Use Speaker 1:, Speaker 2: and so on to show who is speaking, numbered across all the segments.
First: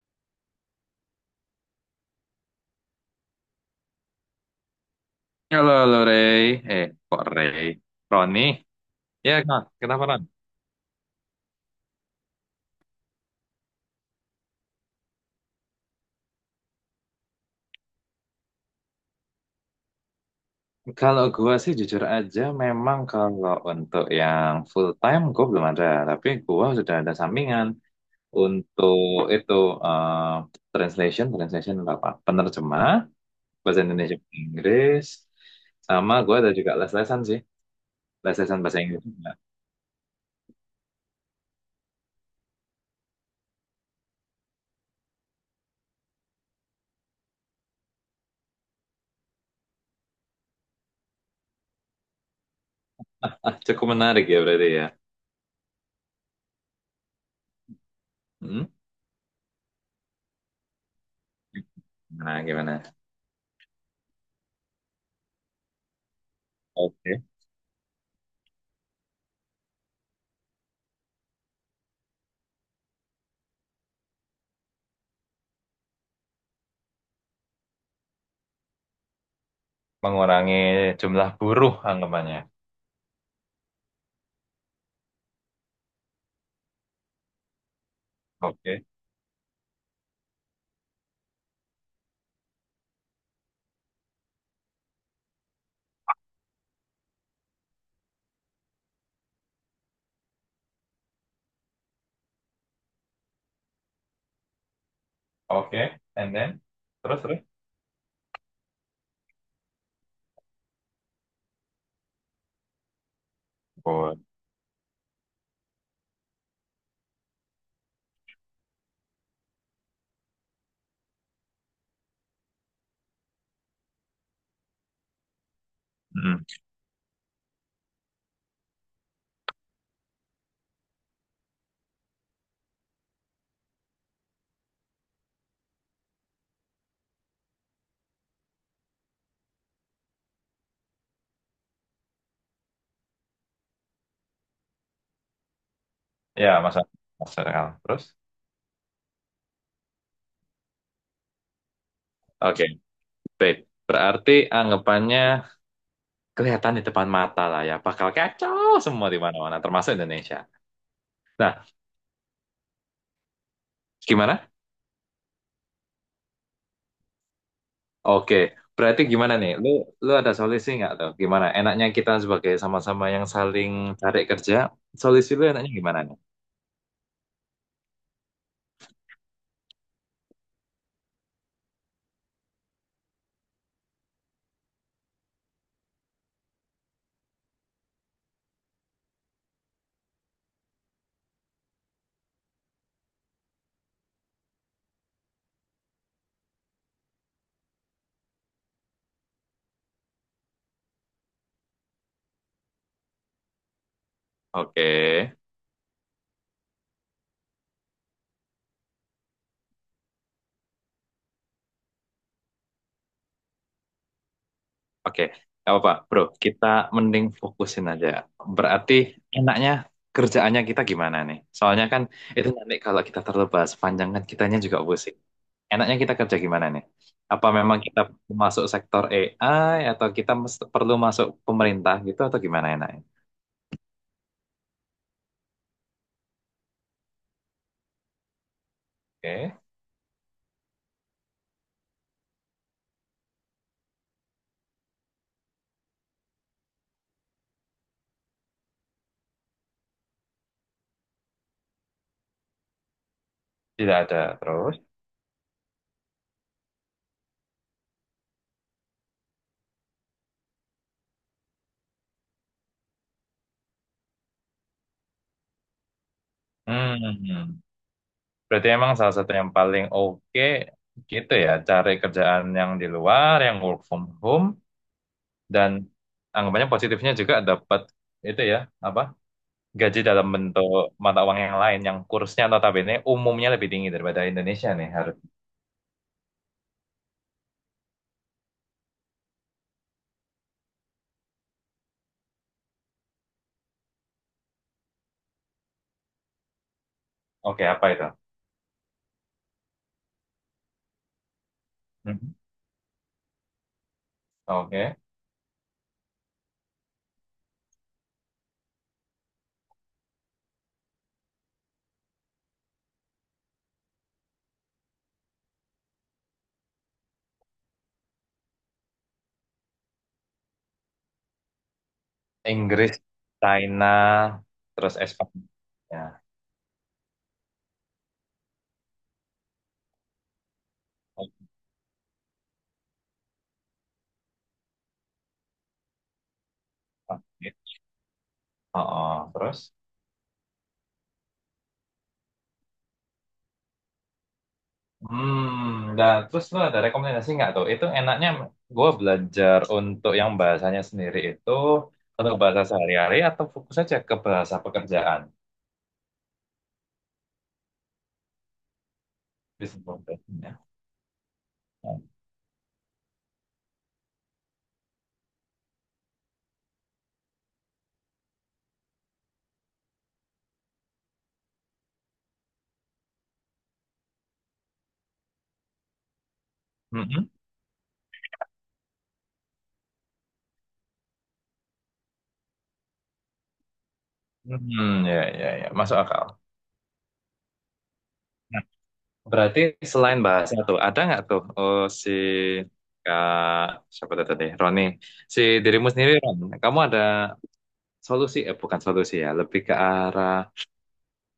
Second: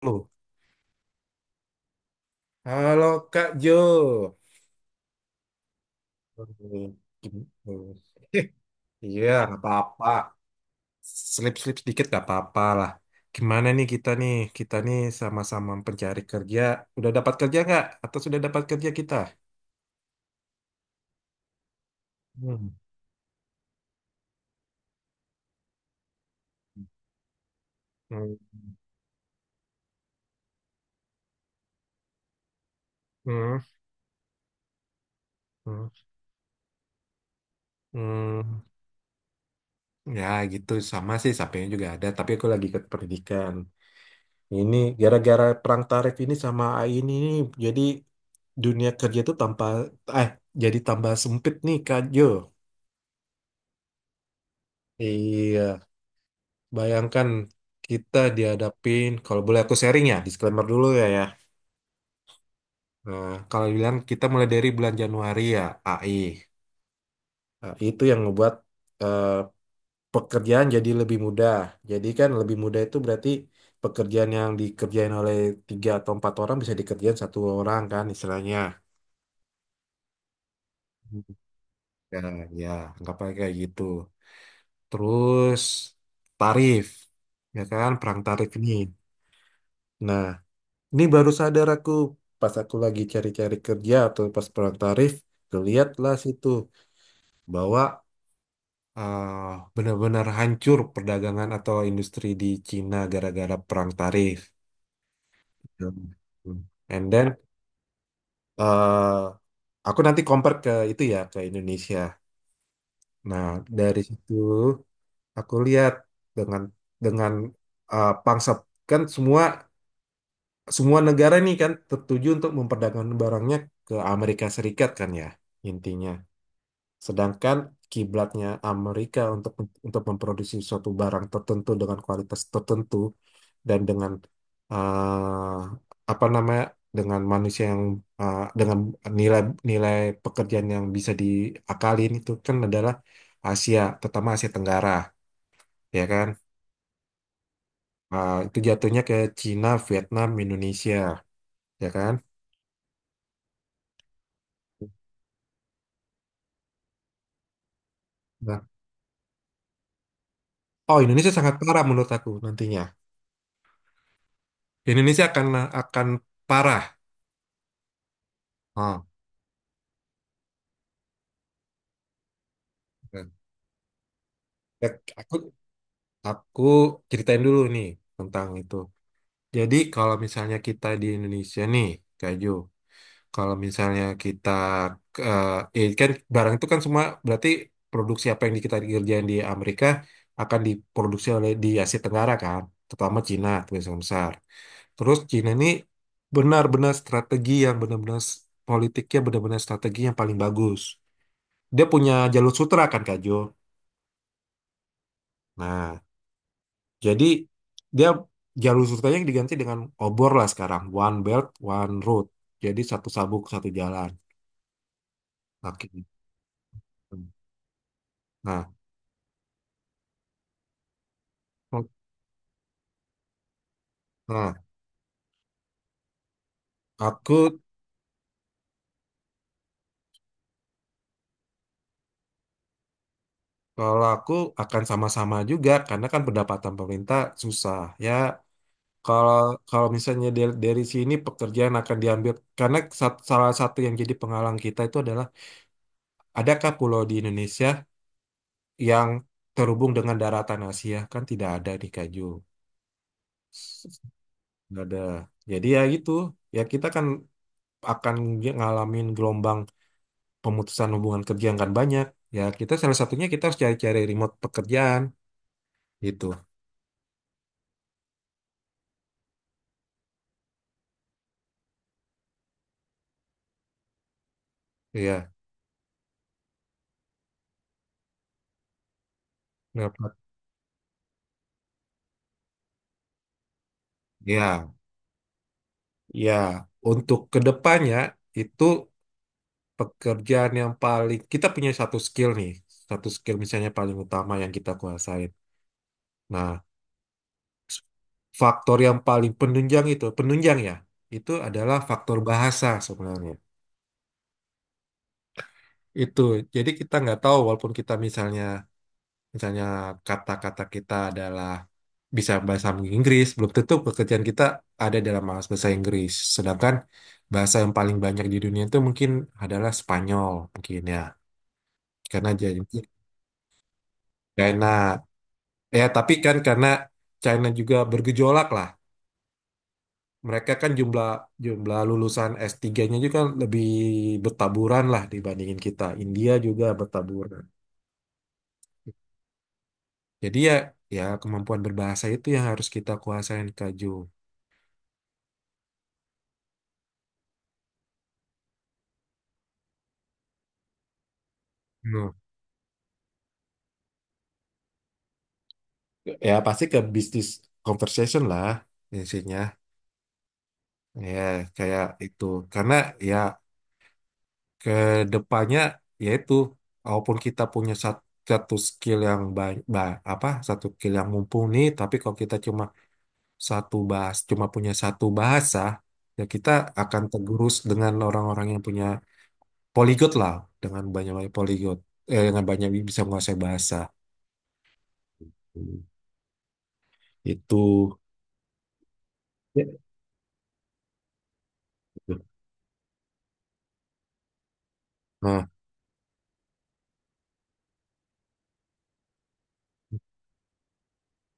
Speaker 1: Halo, halo Kak Jo.
Speaker 2: Halo, halo Rey.
Speaker 1: Eh,
Speaker 2: Eh, Kok
Speaker 1: gitu.
Speaker 2: Rey? Roni?
Speaker 1: Iya,
Speaker 2: Ya,
Speaker 1: nggak
Speaker 2: Kak. Kenapa,
Speaker 1: apa-apa.
Speaker 2: Ron?
Speaker 1: Slip-slip sedikit nggak apa-apa lah. Gimana nih kita nih? Kita nih sama-sama pencari kerja. Udah dapat kerja nggak? Atau sudah dapat kerja kita?
Speaker 2: Kalau gua sih jujur aja,
Speaker 1: Hmm.
Speaker 2: memang kalau untuk yang full time gua belum ada. Tapi gua sudah ada sampingan
Speaker 1: Hmm.
Speaker 2: untuk itu eh, translation untuk apa? Penerjemah,
Speaker 1: Hmm.
Speaker 2: bahasa Indonesia ke Inggris,
Speaker 1: Hmm.
Speaker 2: sama gua ada juga les-lesan sih. Les-lesan
Speaker 1: Hmm.
Speaker 2: bahasa Inggris juga.
Speaker 1: Ya gitu sama sih sampainya juga ada. Tapi aku lagi ikut pendidikan. Ini gara-gara perang tarif ini sama AI ini nih, jadi dunia kerja tuh tanpa eh jadi tambah sempit nih Kak Jo.
Speaker 2: Ah, cukup menarik ya berarti ya.
Speaker 1: Iya, bayangkan kita
Speaker 2: Hmm?
Speaker 1: dihadapin, kalau boleh aku sharing ya, disclaimer dulu ya.
Speaker 2: Nah, gimana?
Speaker 1: Nah, kalau bilang kita mulai dari bulan Januari ya AI.
Speaker 2: Oke.
Speaker 1: Nah, itu yang ngebuat eh, pekerjaan jadi lebih mudah. Jadi kan lebih mudah itu berarti pekerjaan yang dikerjain oleh tiga atau empat orang bisa dikerjain satu orang kan istilahnya.
Speaker 2: Mengurangi jumlah buruh
Speaker 1: Ya,
Speaker 2: anggapannya.
Speaker 1: ya, anggapannya kayak gitu. Terus tarif, ya kan, perang tarif ini.
Speaker 2: Oke,
Speaker 1: Nah, ini baru sadar aku pas aku lagi cari-cari kerja atau pas perang tarif, kelihatlah situ bahwa benar-benar hancur perdagangan atau industri di Cina gara-gara perang tarif.
Speaker 2: oke, and then
Speaker 1: Hmm. And
Speaker 2: terus
Speaker 1: then
Speaker 2: terus.
Speaker 1: eh, aku nanti compare ke itu ya ke Indonesia. Nah, dari
Speaker 2: Bon.
Speaker 1: situ aku lihat dengan dengan pangsa, kan semua semua negara nih kan tertuju untuk memperdagangkan barangnya ke Amerika Serikat kan ya intinya.
Speaker 2: Mm.
Speaker 1: Sedangkan kiblatnya Amerika untuk memproduksi suatu barang tertentu dengan kualitas tertentu dan dengan eh, apa namanya dengan manusia yang dengan nilai nilai pekerjaan yang bisa diakalin itu kan adalah Asia, terutama Asia Tenggara, ya kan?
Speaker 2: Ya, masa masa akal. Terus.
Speaker 1: Nah, itu jatuhnya ke Cina, Vietnam, Indonesia, ya kan?
Speaker 2: Oke, baik. Berarti anggapannya kelihatan di depan mata lah ya. Bakal
Speaker 1: Nah,
Speaker 2: kacau semua di mana-mana, termasuk Indonesia.
Speaker 1: oh Indonesia sangat
Speaker 2: Nah,
Speaker 1: parah menurut aku nantinya.
Speaker 2: gimana?
Speaker 1: Indonesia akan akan parah.
Speaker 2: Oke, berarti
Speaker 1: Ah,
Speaker 2: gimana nih? Lu ada solusi nggak tuh? Gimana? Enaknya kita sebagai sama-sama yang
Speaker 1: kan.
Speaker 2: saling cari kerja,
Speaker 1: Ya,
Speaker 2: solusi
Speaker 1: aku
Speaker 2: lu enaknya gimana nih?
Speaker 1: aku ceritain dulu nih tentang itu. Jadi kalau misalnya kita di Indonesia nih, Kak Jo. Kalau misalnya kita eh kan barang itu kan semua berarti produksi apa yang kita kerjain di Amerika akan diproduksi oleh di Asia Tenggara kan, terutama Cina itu yang besar. Terus Cina ini benar-benar strategi yang benar-benar politiknya benar-benar strategi yang paling bagus. Dia punya jalur sutra kan Kak Jo.
Speaker 2: Oke.
Speaker 1: Nah, jadi dia jalur sutranya diganti dengan obor lah sekarang, one belt, one road. Jadi satu sabuk satu jalan.
Speaker 2: Oke, nggak
Speaker 1: Oke.
Speaker 2: apa-apa, bro. Kita mending fokusin aja.
Speaker 1: Nah,
Speaker 2: Berarti enaknya kerjaannya kita gimana nih? Soalnya kan itu nanti kalau kita terlalu bahas panjang kan
Speaker 1: Nah,
Speaker 2: kitanya juga pusing. Enaknya kita kerja gimana nih?
Speaker 1: aku
Speaker 2: Apa memang kita masuk sektor AI atau kita perlu masuk pemerintah gitu atau gimana enaknya?
Speaker 1: kalau aku akan sama-sama juga karena kan pendapatan pemerintah susah ya. Kalau
Speaker 2: Oke,
Speaker 1: kalau misalnya dari sini pekerjaan akan diambil karena salah satu yang jadi penghalang kita itu adalah adakah pulau di Indonesia yang terhubung dengan daratan Asia? Kan tidak ada di Kaju.
Speaker 2: tidak ada terus.
Speaker 1: Nggak ada. Jadi ya gitu. Ya kita kan akan ngalamin gelombang pemutusan hubungan kerja yang kan banyak. Ya kita salah satunya kita harus cari-cari remote pekerjaan gitu.
Speaker 2: Hmm, berarti emang salah satu yang paling oke gitu ya, cari kerjaan yang di luar, yang work from home,
Speaker 1: Iya.
Speaker 2: dan anggapannya positifnya juga dapat itu ya apa gaji
Speaker 1: Dapat.
Speaker 2: dalam bentuk mata uang yang lain yang kursnya notabene umumnya lebih tinggi daripada Indonesia
Speaker 1: Ya,
Speaker 2: nih harus
Speaker 1: ya. Untuk kedepannya itu pekerjaan yang paling kita punya satu skill nih, satu skill misalnya paling utama yang kita kuasain. Nah,
Speaker 2: oke
Speaker 1: s-
Speaker 2: apa itu.
Speaker 1: faktor yang paling penunjang itu, penunjang ya, itu adalah faktor
Speaker 2: Mhm.
Speaker 1: bahasa sebenarnya.
Speaker 2: Oke.
Speaker 1: Itu, jadi kita nggak tahu walaupun kita misalnya, misalnya kata-kata kita adalah bisa bahasa Inggris, belum tentu pekerjaan kita ada dalam bahasa bahasa Inggris. Sedangkan bahasa yang paling banyak di dunia itu mungkin adalah Spanyol mungkin ya, karena jadi
Speaker 2: Inggris, China, terus
Speaker 1: China.
Speaker 2: Espanya,
Speaker 1: Ya,
Speaker 2: ya.
Speaker 1: tapi kan karena China juga bergejolak lah. Mereka kan jumlah
Speaker 2: Oke.
Speaker 1: jumlah lulusan S3-nya juga kan lebih bertaburan lah dibandingin kita. India juga bertaburan.
Speaker 2: Oh, oh, terus
Speaker 1: Jadi ya kemampuan berbahasa itu yang harus kita kuasain Kak Jo.
Speaker 2: hmm nah terus lu ada rekomendasi nggak tuh itu enaknya gue belajar untuk yang bahasanya sendiri itu
Speaker 1: Hmm.
Speaker 2: untuk bahasa sehari-hari atau fokus aja ke bahasa pekerjaan.
Speaker 1: Ya pasti ke bisnis conversation lah intinya.
Speaker 2: Business profession,
Speaker 1: Ya, kayak
Speaker 2: ya.
Speaker 1: itu. Karena ya ke depannya yaitu walaupun kita punya satu skill yang baik apa satu skill yang mumpuni tapi kalau kita cuma satu bahas cuma punya satu bahasa ya kita akan
Speaker 2: Mhm.
Speaker 1: tergerus dengan orang-orang yang punya poligot lah dengan banyak-banyak poligot dengan banyak bisa menguasai bahasa.
Speaker 2: Hmm, ya, ya, ya,
Speaker 1: Hmm,
Speaker 2: masuk akal.
Speaker 1: itu.
Speaker 2: Nah, berarti
Speaker 1: Ya.
Speaker 2: selain bahasa tuh, ada nggak tuh oh, si Kak, siapa tuh tadi, Roni, si
Speaker 1: Nah
Speaker 2: dirimu sendiri, Ron, kamu ada solusi, bukan solusi ya, lebih ke arah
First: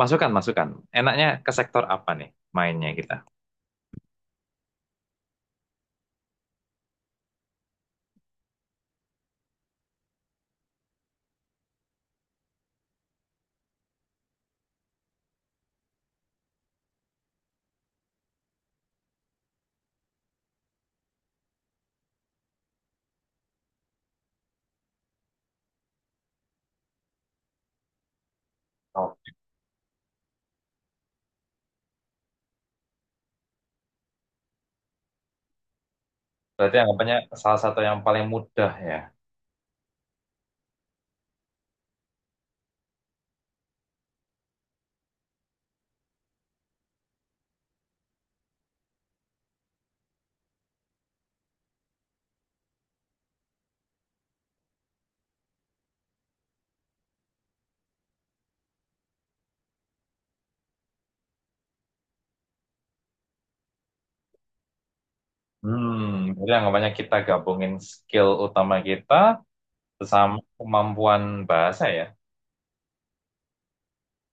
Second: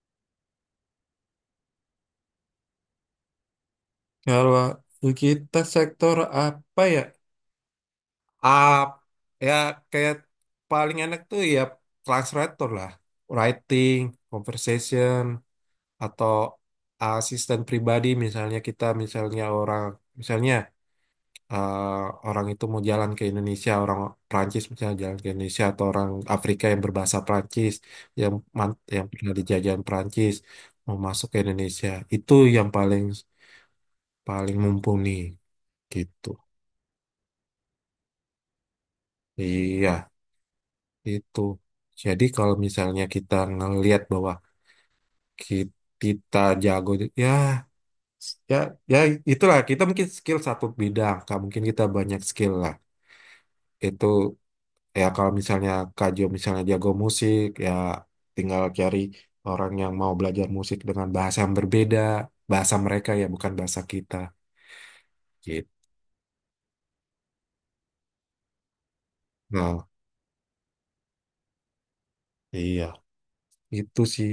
Speaker 2: masukan. Enaknya ke sektor apa nih mainnya kita?
Speaker 1: kalau kita sektor apa ya, up ya kayak paling enak tuh ya translator lah, writing, conversation, atau asisten pribadi. Misalnya kita misalnya orang, misalnya eh, orang itu mau jalan ke Indonesia, orang Prancis misalnya jalan ke Indonesia, atau orang Afrika yang berbahasa Prancis, yang yang
Speaker 2: Oh,
Speaker 1: pernah dijajahan Prancis mau masuk ke Indonesia, itu yang paling paling mumpuni gitu.
Speaker 2: berarti anggapannya salah satu yang paling mudah ya.
Speaker 1: Iya. Itu. Jadi kalau misalnya kita ngelihat bahwa ki- kita jago ya ya ya itulah kita mungkin skill satu bidang, Kak. Mungkin kita banyak skill lah. Itu ya kalau misalnya Kak Jo misalnya jago musik ya tinggal cari orang yang mau belajar musik dengan bahasa yang berbeda, bahasa mereka ya bukan bahasa kita. Gitu.
Speaker 2: Hmm, berarti anggapannya kita gabungin skill utama kita
Speaker 1: Nah,
Speaker 2: bersama kemampuan bahasa ya.
Speaker 1: iya, itu sih.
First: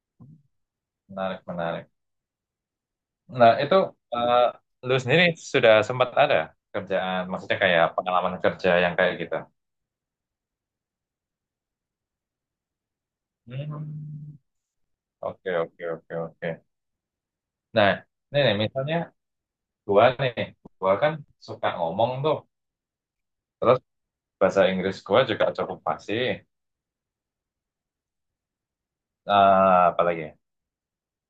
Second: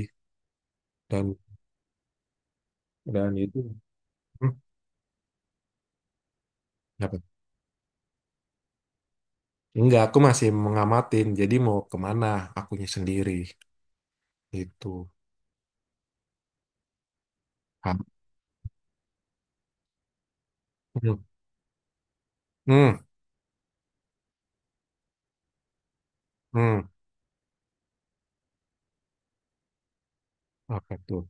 Speaker 1: Dan
Speaker 2: Menarik, menarik. Nah,
Speaker 1: itu.
Speaker 2: itu eh,
Speaker 1: Hmm,
Speaker 2: lu sendiri sudah sempat ada
Speaker 1: apa?
Speaker 2: kerjaan, maksudnya kayak pengalaman kerja yang kayak gitu.
Speaker 1: Enggak, aku masih mengamatin. Jadi mau kemana akunya sendiri.
Speaker 2: Hmm.
Speaker 1: Itu.
Speaker 2: Oke, oke, oke, oke. Nah,
Speaker 1: Hmm.
Speaker 2: ini nih, misalnya gua nih, gua kan suka ngomong tuh,
Speaker 1: Hmm.
Speaker 2: terus bahasa Inggris gua juga cukup fasih.
Speaker 1: Hmm.
Speaker 2: Apalagi,
Speaker 1: Apa tuh?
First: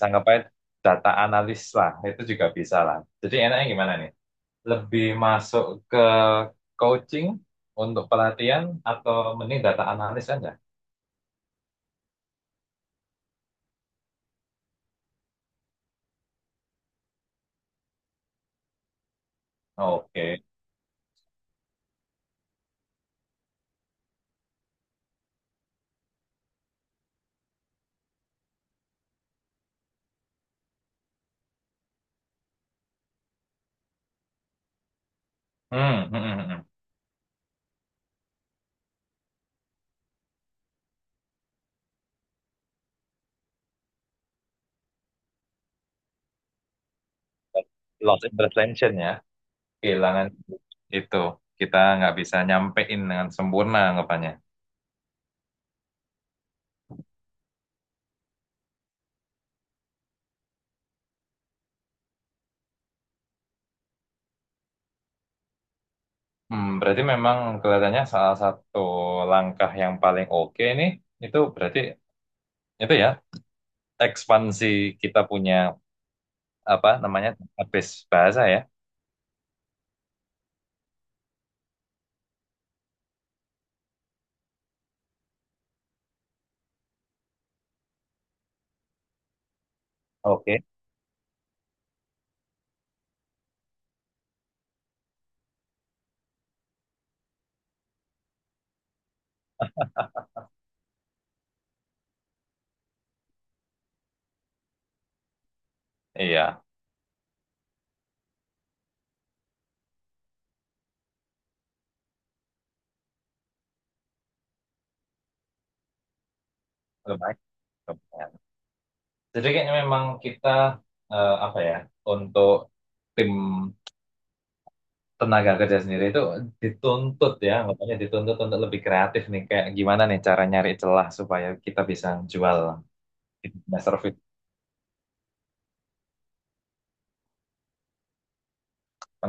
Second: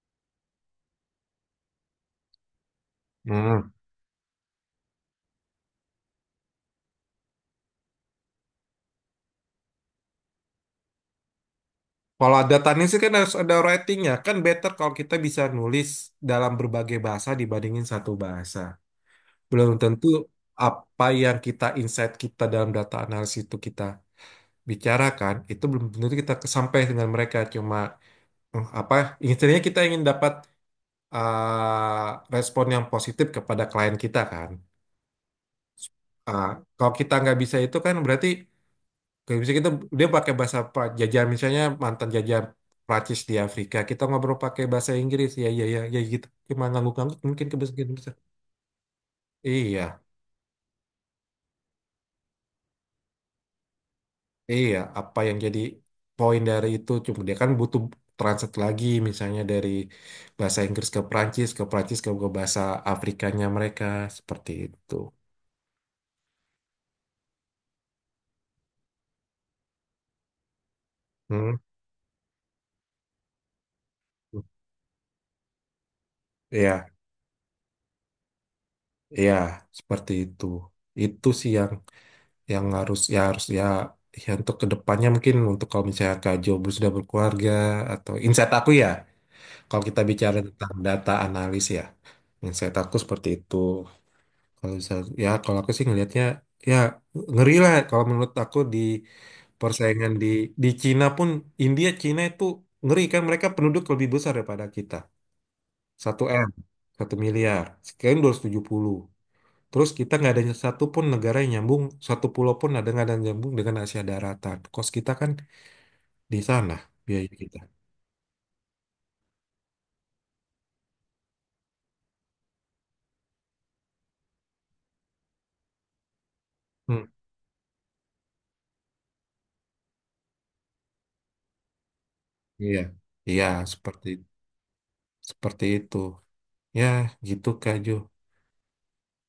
Speaker 2: sanggapnya data analis lah, itu juga bisa lah. Jadi enaknya
Speaker 1: Hmm.
Speaker 2: gimana nih? Lebih masuk ke coaching untuk pelatihan atau mending data analis aja?
Speaker 1: Kalau ada tanya sih kan harus ada ratingnya. Kan better kalau kita bisa nulis dalam berbagai bahasa dibandingin satu bahasa. Belum tentu
Speaker 2: Oke.
Speaker 1: apa yang kita insight, kita dalam data analisis itu kita bicarakan, itu belum tentu kita sampai dengan mereka, cuma eh, apa intinya kita ingin dapat eh, respon yang positif kepada klien kita kan.
Speaker 2: Hmm, hmm, hmm,
Speaker 1: Ah,
Speaker 2: hmm.
Speaker 1: kalau kita nggak bisa itu kan berarti nggak bisa kita, dia pakai bahasa jajah misalnya mantan jajah Prancis di Afrika, kita ngobrol pakai bahasa Inggris ya ya ya ya gitu cuma ngangguk-ngangguk mungkin kebiasaan besar.
Speaker 2: Loss in translation ya,
Speaker 1: Iya,
Speaker 2: kehilangan itu kita nggak bisa nyampein dengan sempurna anggapannya.
Speaker 1: iya apa yang jadi poin dari itu, cuma dia kan butuh transit lagi misalnya dari bahasa Inggris ke Prancis, ke Prancis ke bahasa Afrikanya mereka, seperti itu.
Speaker 2: Hmm, berarti memang kelihatannya salah satu langkah yang paling oke nih itu
Speaker 1: Hmm.
Speaker 2: berarti itu ya ekspansi kita punya apa
Speaker 1: Iya,
Speaker 2: namanya database bahasa ya.
Speaker 1: iya, itu. Itu sih yang harus ya ya untuk kedepannya, mungkin untuk kalau misalnya Kak Jobu sudah berkeluarga, atau insight aku ya kalau kita bicara
Speaker 2: Oke.
Speaker 1: tentang data analis ya, insight aku seperti itu. Kalau bisa ya kalau aku sih ngelihatnya ya ngeri lah, kalau menurut aku di persaingan di Cina pun, India Cina itu ngeri kan, mereka penduduk lebih besar daripada kita, satu M,
Speaker 2: Iya,
Speaker 1: 1 miliar sekian 200 tujuh puluh. Terus kita nggak ada satu pun negara yang nyambung, satu pulau pun ada nggak ada yang nyambung dengan Asia daratan. Kos kita kan di sana, biaya
Speaker 2: lumayan,
Speaker 1: kita.
Speaker 2: lumayan. Jadi kayaknya memang kita apa ya, untuk tim tenaga kerja sendiri itu
Speaker 1: Hmm,
Speaker 2: dituntut ya, makanya dituntut untuk lebih kreatif nih. Kayak gimana nih cara nyari celah supaya kita bisa jual.
Speaker 1: iya, iya
Speaker 2: Nah,
Speaker 1: seperti
Speaker 2: service
Speaker 1: seperti itu. Ya gitu Kak Jo.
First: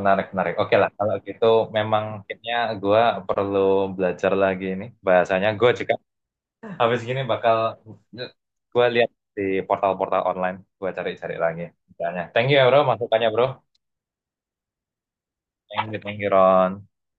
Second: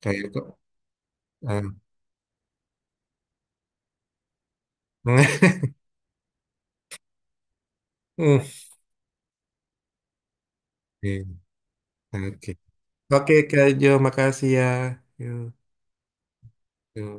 Speaker 1: Kayak
Speaker 2: menarik.
Speaker 1: kok.
Speaker 2: Oke lah, kalau gitu
Speaker 1: eh,
Speaker 2: memang kayaknya gue perlu belajar lagi nih bahasanya. Gue juga habis gini bakal
Speaker 1: hmm,
Speaker 2: gue lihat di portal-portal online, gue
Speaker 1: iya,
Speaker 2: cari-cari lagi. Misalnya, thank
Speaker 1: Oke,
Speaker 2: you ya bro, masukannya
Speaker 1: oke
Speaker 2: bro.
Speaker 1: Kak Jo, makasih ya. Yuk,
Speaker 2: Thank you Ron.
Speaker 1: yuk.